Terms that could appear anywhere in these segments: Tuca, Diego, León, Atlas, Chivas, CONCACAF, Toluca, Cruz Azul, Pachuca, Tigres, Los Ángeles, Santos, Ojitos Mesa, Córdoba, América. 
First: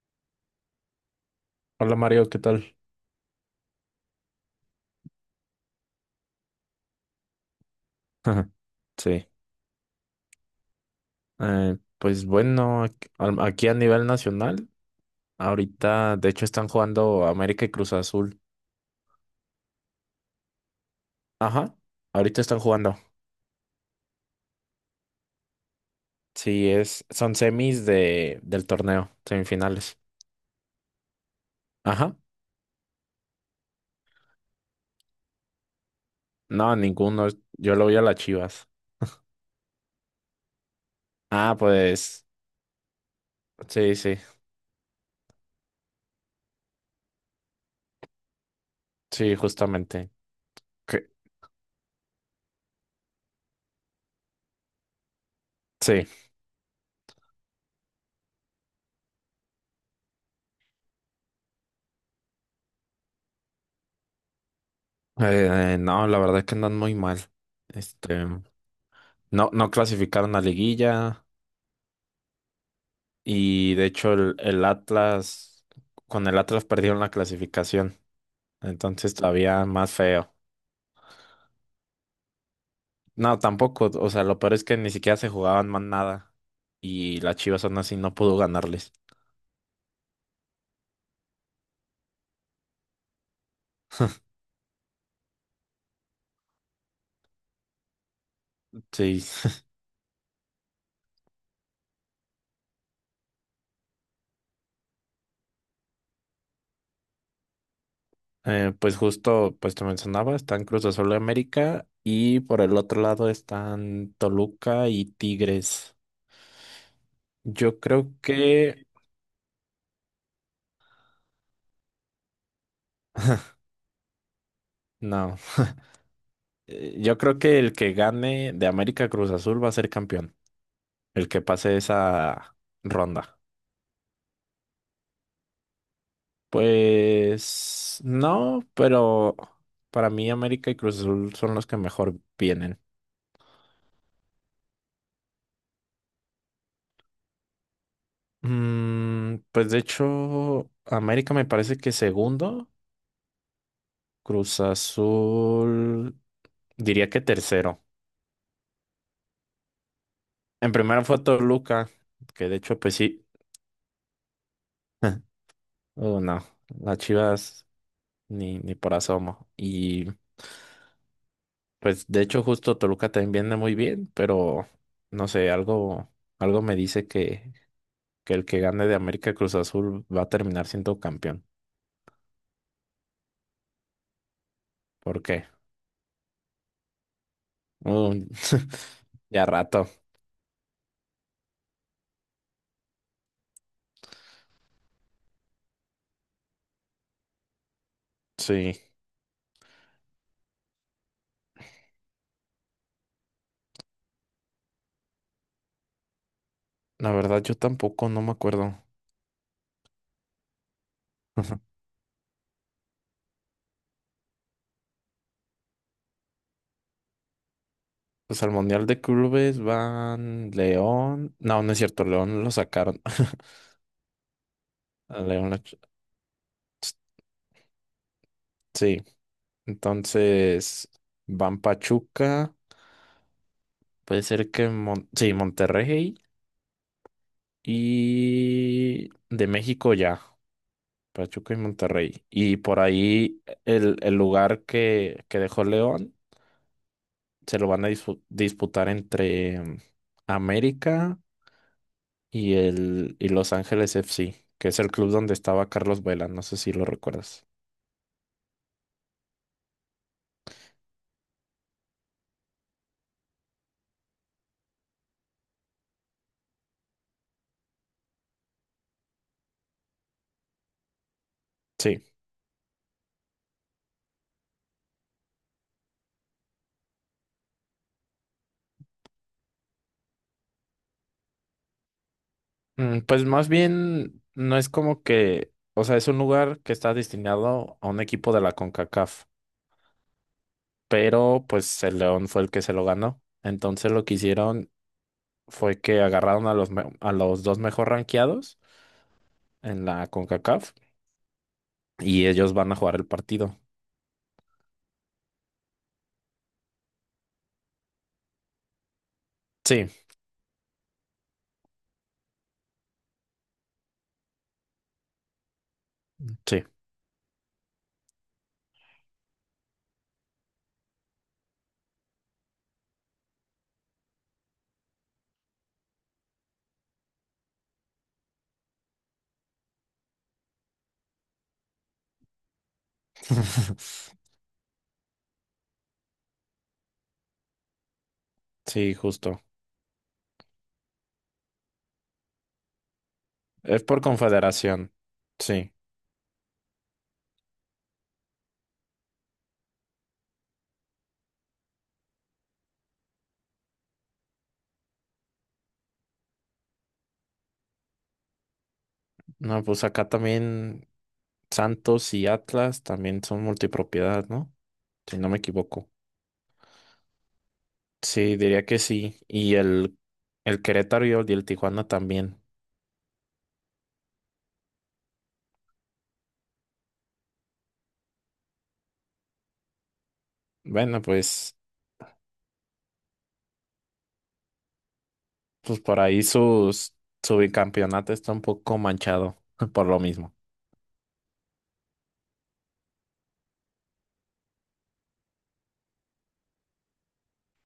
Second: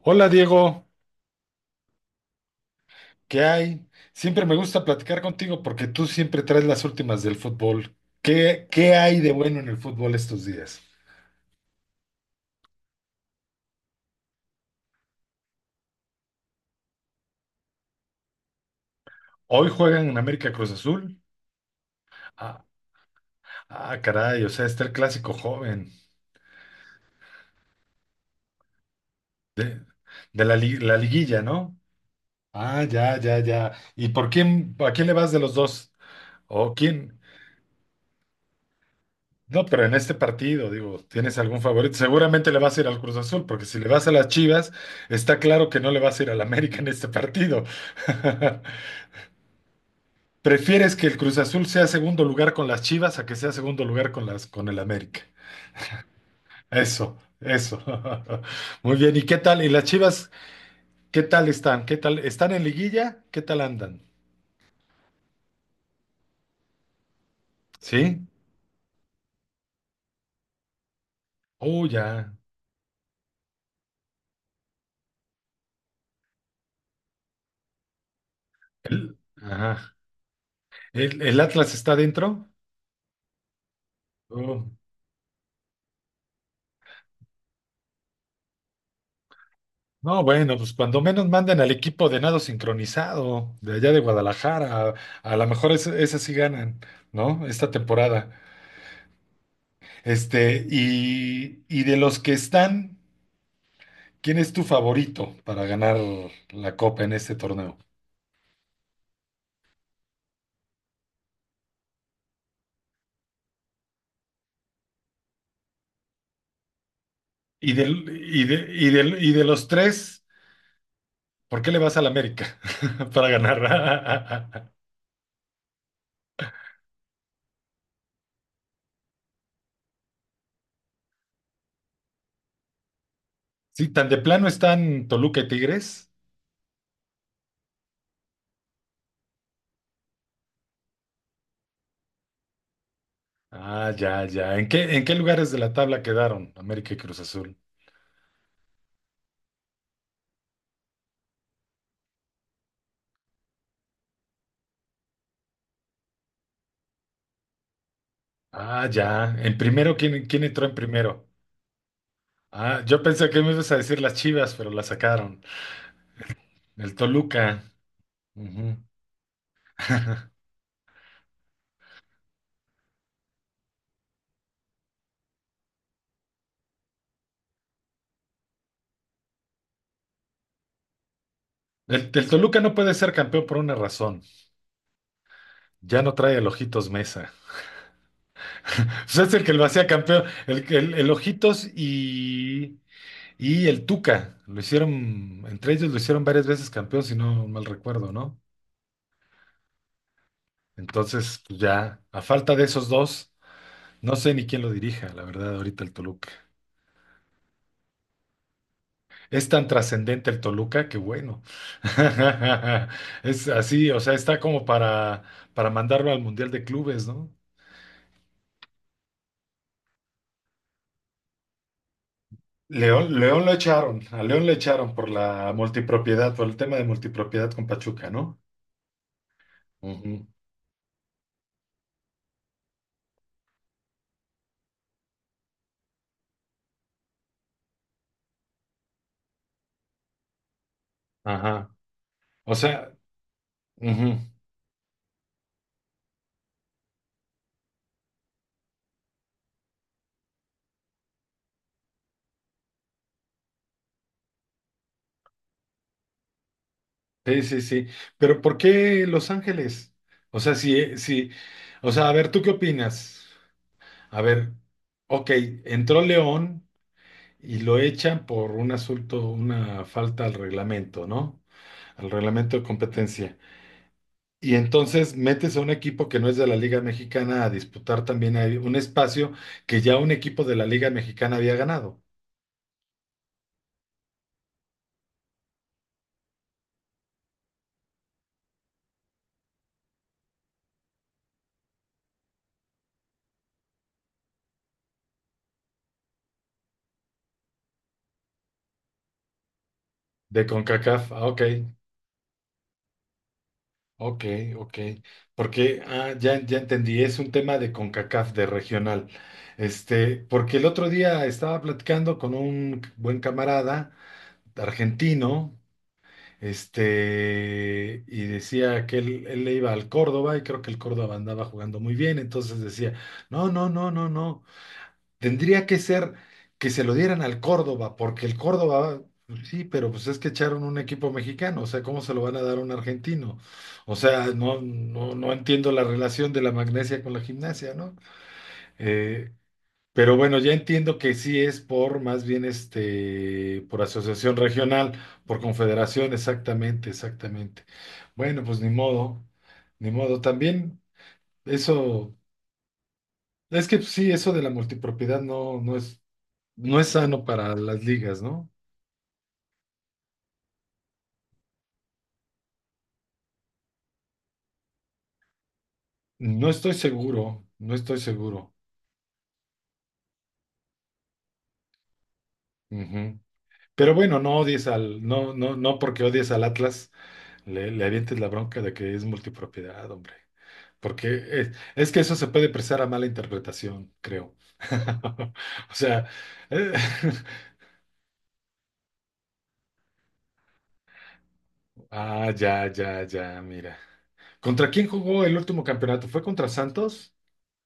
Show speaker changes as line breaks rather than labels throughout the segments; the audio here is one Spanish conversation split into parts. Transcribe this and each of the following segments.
Hola Diego,
Hola Mario, ¿qué tal?
¿qué hay? Siempre me gusta platicar contigo porque tú siempre traes las últimas del fútbol.
Ajá.
¿Qué hay
Sí,
de bueno en el fútbol estos días?
pues bueno, aquí a nivel nacional, ahorita de hecho están jugando América y Cruz Azul.
Hoy juegan en América Cruz Azul.
Ajá, ahorita están
Ah,
jugando.
ah, caray, o sea, está el clásico joven
Sí, son semis del torneo,
de,
semifinales.
de la liguilla, ¿no?
Ajá,
Ah, ya, ya, ya. ¿Y por quién, a quién le vas de los dos? ¿O
no,
quién?
ninguno, yo lo voy a las Chivas.
No, pero en este partido, digo, ¿tienes
Ah,
algún favorito?
pues,
Seguramente le vas a ir al Cruz Azul, porque si le
sí,
vas a
sí,
las Chivas, está claro que no le vas a ir al América en este partido.
sí, justamente.
¿Prefieres que
Que-
el Cruz Azul sea segundo lugar con las Chivas a que sea segundo lugar con las con el América?
Sí, eh,
Eso, eso. Muy bien, ¿y qué tal? ¿Y las Chivas qué tal están? ¿Qué tal? ¿Están en liguilla? ¿Qué tal andan?
no, la verdad es que andan muy mal. Este,
¿Sí?
no, no clasificaron a liguilla.
Oh, ya.
Y de hecho el Atlas, con el Atlas perdieron la clasificación. Entonces
El,
todavía más
ajá.
feo.
El Atlas está dentro?
No, tampoco. O sea, lo peor es
Oh.
que ni siquiera se jugaban más nada. Y las Chivas aún así no pudo ganarles.
No, bueno, pues cuando menos manden al equipo de nado sincronizado de allá de Guadalajara, a lo mejor esas sí ganan, ¿no? Esta temporada.
Sí.
Este, y de los que están, ¿quién es tu favorito para ganar la copa en este torneo?
Pues justo, pues te mencionaba, están Cruz Azul de América y por el otro lado están Toluca y Tigres.
Y
Yo creo
del, y de,
que,
y del, y de los tres, ¿por qué le vas al América para ganar?
no, Yo creo que el que gane de América Cruz Azul va a ser campeón, el que pase esa ronda.
Sí, tan de plano están Toluca y Tigres.
Pues no, pero para mí América y Cruz Azul son los que mejor vienen.
Ah, ya, ya. En qué lugares de la tabla quedaron América y Cruz Azul?
Pues de hecho, América me parece que segundo, Cruz Azul diría que tercero.
Ah, ya. En primero, ¿quién, quién entró
En
en
primero fue
primero?
Toluca, que de hecho
Ah,
pues
yo
sí.
pensé que me ibas a decir las Chivas, pero la sacaron.
Oh, no,
El
las
Toluca.
Chivas ni
Ujú.
por asomo. Pues de hecho justo Toluca también viene muy bien, pero no sé, algo me dice que el que gane de América Cruz Azul va a terminar siendo campeón.
El Toluca no puede ser campeón por una razón.
¿Por qué?
Ya no trae el Ojitos Mesa.
Un-
O sea, es el
ya
que lo hacía
rato.
campeón. El Ojitos y el Tuca. Lo hicieron, entre ellos lo hicieron varias veces campeón, si no mal recuerdo, ¿no?
Sí,
Entonces, pues ya, a falta de esos dos, no sé ni quién lo dirija, la verdad, ahorita el Toluca.
la verdad yo tampoco, no me acuerdo.
Es tan trascendente el Toluca que bueno. Es así, o sea, está como para mandarlo al Mundial de Clubes, ¿no?
Pues al Mundial de Clubes van León. No, no es cierto, León lo sacaron.
León, León lo echaron, a León lo echaron por
A León
la
lo
multipropiedad, por el tema de
ch-
multipropiedad con Pachuca, ¿no?
Sí,
Ujú,
entonces van Pachuca, puede ser que sí, Monterrey. Y de México ya, Pachuca y
ajá.
Monterrey.
O
Y por
sea,
ahí el
ujú,
lugar que dejó León se lo van a disputar entre América y Los Ángeles FC, que es el club donde estaba Carlos Vela, no sé si lo
sí,
recuerdas.
sí, sí. Pero ¿por qué Los Ángeles? O sea, sí, sí. O sea, a ver, ¿tú qué opinas? A ver, ok, entró León. Y lo echan por un asunto, una falta al reglamento, ¿no?
Sí.
Al reglamento de competencia. Y entonces metes a un equipo que no es de la Liga Mexicana a disputar también ahí un espacio que ya un equipo de la Liga Mexicana había ganado,
Pues más bien no es como que, o sea, es un lugar que está destinado a un equipo de la CONCACAF, pero pues el León fue el que se lo ganó. Entonces lo quisieron, fue que agarraron a a los dos mejor rankeados en la
de
CONCACAF
CONCACAF. Ah, ok,
y ellos van a jugar el partido.
ok, ok. Porque ah, ya, ya entendí, es un tema de CONCACAF, de regional.
Sí,
Este, porque el otro día estaba platicando con un buen camarada argentino.
sí.
Este, y decía que él le iba al Córdoba y creo que el Córdoba andaba jugando muy bien, entonces decía, no, tendría que ser que se lo dieran al Córdoba, porque el Córdoba, sí, pero pues es que echaron un equipo mexicano, o sea, ¿cómo se lo van a dar a un argentino? O sea, no, no entiendo la relación de la magnesia con la gimnasia, ¿no?
Sí,
Eh,
justo.
pero bueno, ya entiendo que sí es por más bien este, por
Es por
asociación
confederación.
regional, por
Sí.
confederación, exactamente, exactamente. Bueno, pues ni modo, ni modo. También eso, es que sí, eso de la multipropiedad no es, no es sano para las ligas, ¿no?
No, pues acá también Santos y Atlas también son multipropiedad, ¿no? Si no me equivoco.
No estoy seguro, no estoy
Sí,
seguro.
diría que sí. Y el Querétaro y el Tijuana también.
Ujú. Pero bueno, no odies al, no porque odies al Atlas, le avientes la bronca de que es multipropiedad, hombre.
Bueno,
Porque
pues,
es, que eso se puede prestar a mala interpretación, creo. O
pues por
sea,
ahí
eh,
su bicampeonato está un poco manchado por lo mismo.
ah, ya, ya, ya, mira. ¿Contra quién jugó el último campeonato? ¿Fue contra Santos?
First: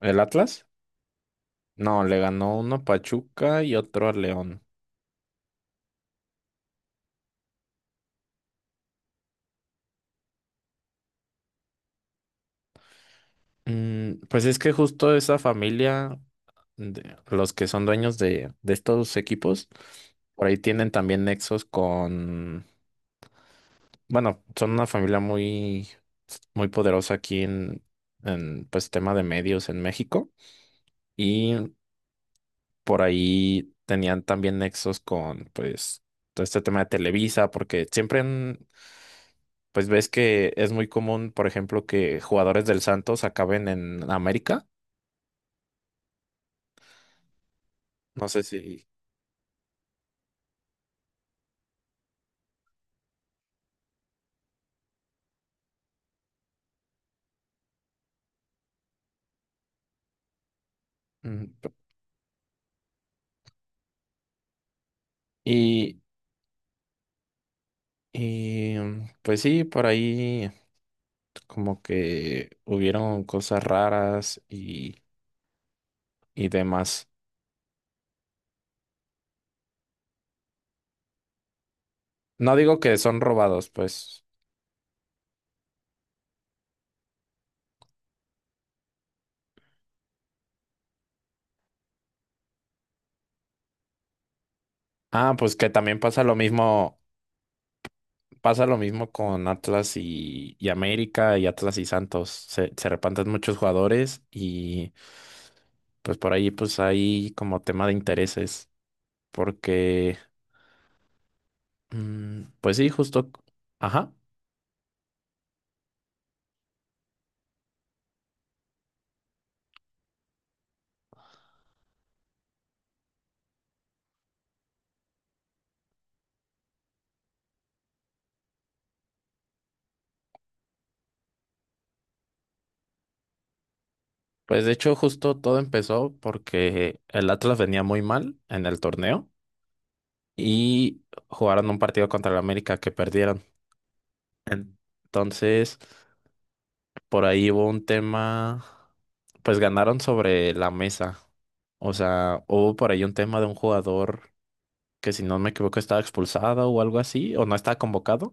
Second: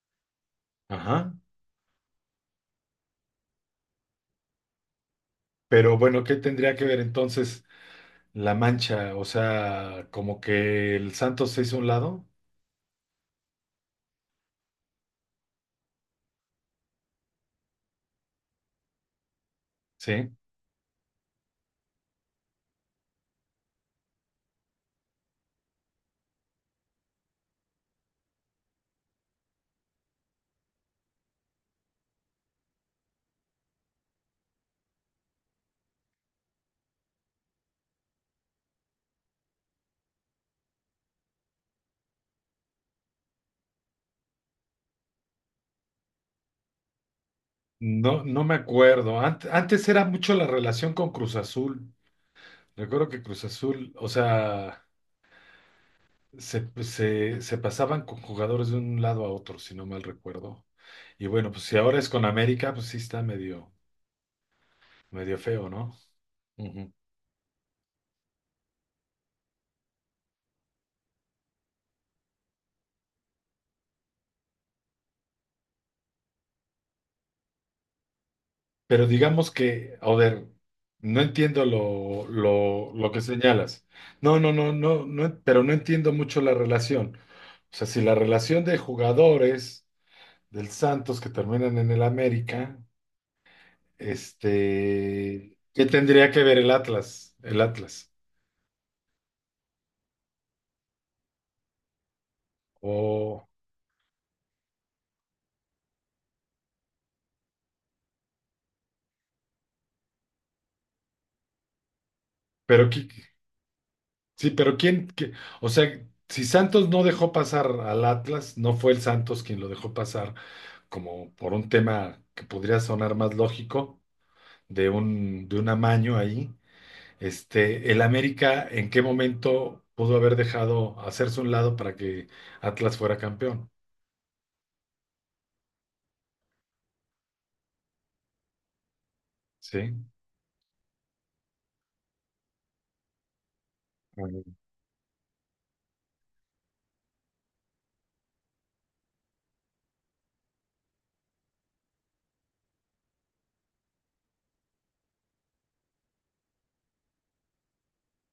¿El Atlas?
Ajá.
No, le ganó uno a Pachuca y otro a León.
Pero bueno, ¿qué tendría que ver entonces la mancha? O sea, como que el Santos se hizo a un lado,
Pues es que justo esa familia, de- los que son dueños de estos equipos,
¿sí?
por ahí tienen también nexos con, bueno, son una familia muy, muy poderosa aquí en pues tema de medios en México y por ahí tenían también nexos con, pues, todo este tema de Televisa, porque siempre han, pues ves que es muy común, por ejemplo, que jugadores del Santos acaben en América.
No,
No sé
no me
si...
acuerdo. Antes era mucho la relación con Cruz Azul. Recuerdo que Cruz Azul, o sea... Se pasaban con jugadores de un lado a otro, si no mal recuerdo. Y
mm,
bueno, pues
p-
si ahora es con América, pues sí está medio, medio feo, ¿no?
Y,
Ujú.
pues sí, por ahí como que hubieron cosas raras y demás.
Pero digamos que, a ver, no entiendo lo,
No digo
lo,
que
lo que
son robados,
señalas.
pues.
No, pero no entiendo mucho la relación. O sea, si la relación de jugadores del Santos que terminan en el América,
Ah, pues
este,
que
¿qué
también
tendría que ver el Atlas? El Atlas.
pasa lo mismo con Atlas y América y Atlas y Santos. Se repantan
O,
muchos jugadores y pues por ahí pues hay como tema de intereses porque pues
pero
sí,
¿qué?
justo, ajá.
Sí, pero ¿quién? Qué- o sea, si Santos no dejó pasar al Atlas, no fue el Santos quien lo dejó pasar como por un tema que podría sonar más lógico, de un amaño ahí. Este, el América, ¿en qué momento pudo haber dejado hacerse un lado para que Atlas fuera campeón?
Pues de hecho, justo todo empezó porque el Atlas venía muy mal en el torneo
Sí.
y jugaron un partido contra el América que perdieron.
Ajá.
En- Entonces, por ahí hubo un tema, pues ganaron sobre la mesa. O sea, hubo por ahí un tema de un jugador que si no me equivoco estaba expulsado o algo así, o no estaba convocado,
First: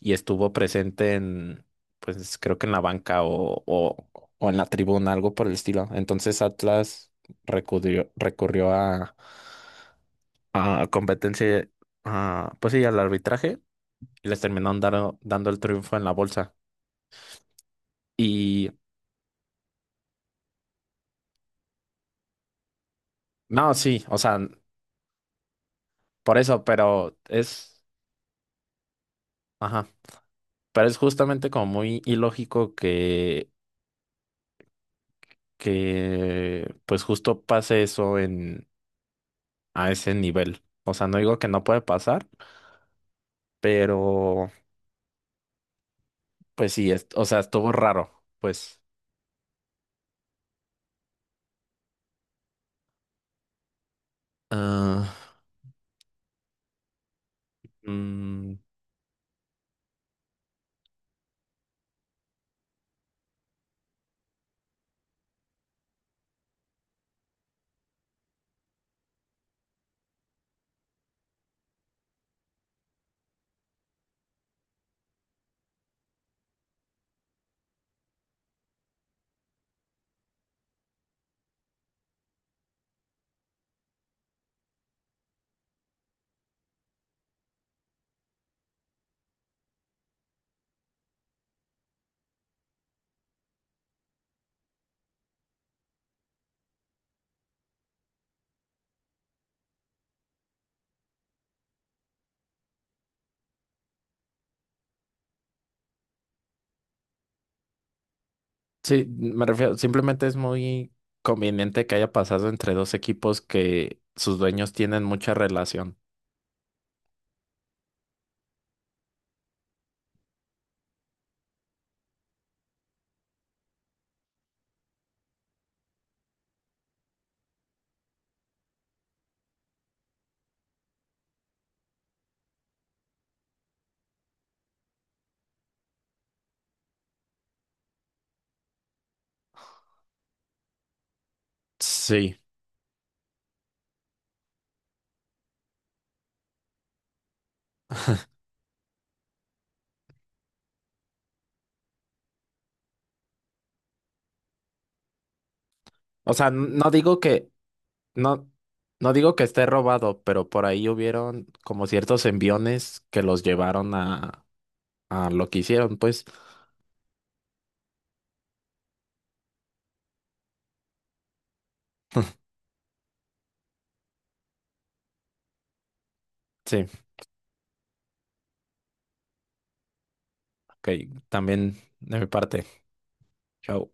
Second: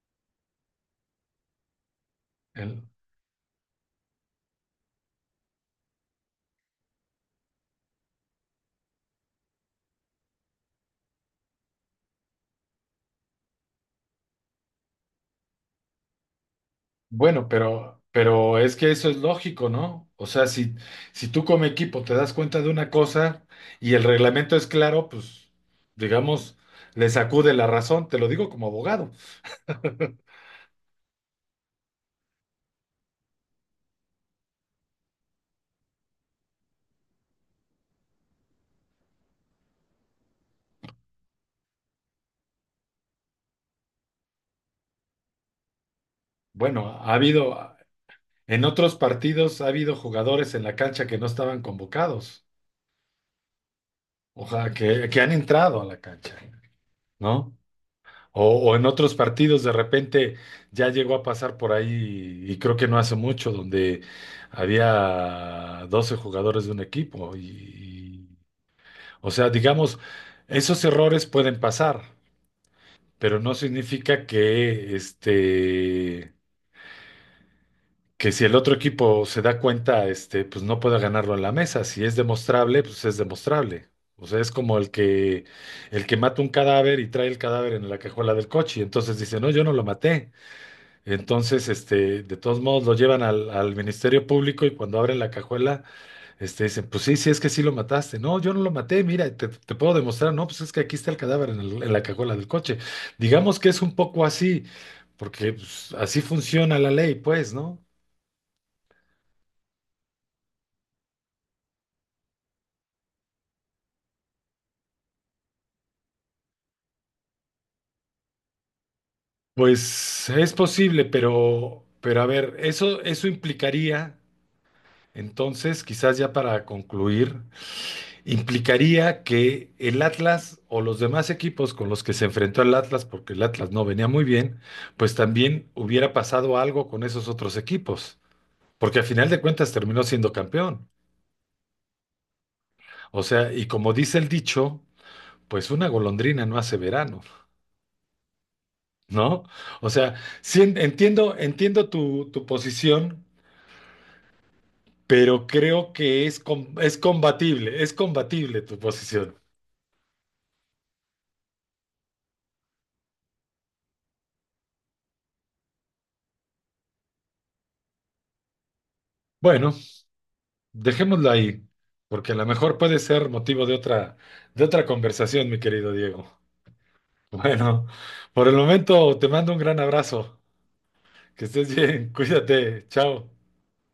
y estuvo presente pues creo que en la
El-
banca o en la tribuna, algo por el estilo. Entonces Atlas recurrió a competencia, a, pues sí, al arbitraje y les terminaron dando el triunfo en la bolsa.
Bueno, pero
Y
es que eso es lógico, ¿no? O sea, si, si tú como equipo te das cuenta de una cosa
no,
y el
sí, o sea,
reglamento es claro, pues,
por
digamos,
eso,
le
pero
sacude la
es,
razón, te lo digo como abogado.
ajá, pero es justamente como muy ilógico que pues justo pase eso a ese nivel. O sea, no digo que no puede pasar. Pero, pues
Bueno,
sí, es,
ha
o sea, estuvo
habido,
raro,
en
pues.
otros partidos ha habido jugadores en la cancha que no estaban convocados, o sea, que,
Ah,
que han entrado a la cancha, ¿no?
Mm,
O en otros partidos de repente ya llegó a pasar por ahí y creo que no hace mucho donde había 12 jugadores de un equipo o sea, digamos, esos errores pueden pasar, pero no significa que este que si el otro equipo se da cuenta, este, pues no pueda ganarlo en la mesa, si es demostrable, pues es demostrable. O sea, es como el que mata un cadáver y trae el cadáver en la cajuela del coche, y entonces dice, "No, yo no lo maté." Entonces, este, de todos modos lo llevan al, al Ministerio Público y cuando abren la cajuela, este, dicen, pues sí, sí, es que sí lo mataste. No, yo no lo maté, mira, te puedo demostrar. No, pues es que aquí está el cadáver en, el- en la cajuela del coche. Digamos que es un poco así, porque pues, así funciona la ley, pues, ¿no?
sí, me refiero, simplemente es muy conveniente que haya pasado entre dos equipos que sus dueños tienen mucha relación.
Pues es posible, pero a ver, eso implicaría, entonces, quizás ya para concluir. Implicaría que el Atlas o los demás equipos con los que se enfrentó el Atlas, porque el Atlas no venía muy bien, pues también hubiera pasado algo con esos otros equipos, porque al final de cuentas terminó siendo campeón.
Sí,
O sea, y como dice el dicho, pues una golondrina no hace verano, ¿no? O sea, sí entiendo tu, tu posición, pero creo que
o
es,
sea, no digo que,
es
no,
combatible tu
no digo
posición.
que esté robado, pero por ahí hubieron como ciertos enviones que los llevaron a lo que hicieron, pues.
Bueno, dejémoslo ahí, porque a lo mejor puede ser motivo de otra conversación, mi querido Diego.
Sí,
Bueno, por el momento te mando un gran abrazo.
ok,
Que estés
también
bien,
de mi parte.
cuídate, chao.
Chao.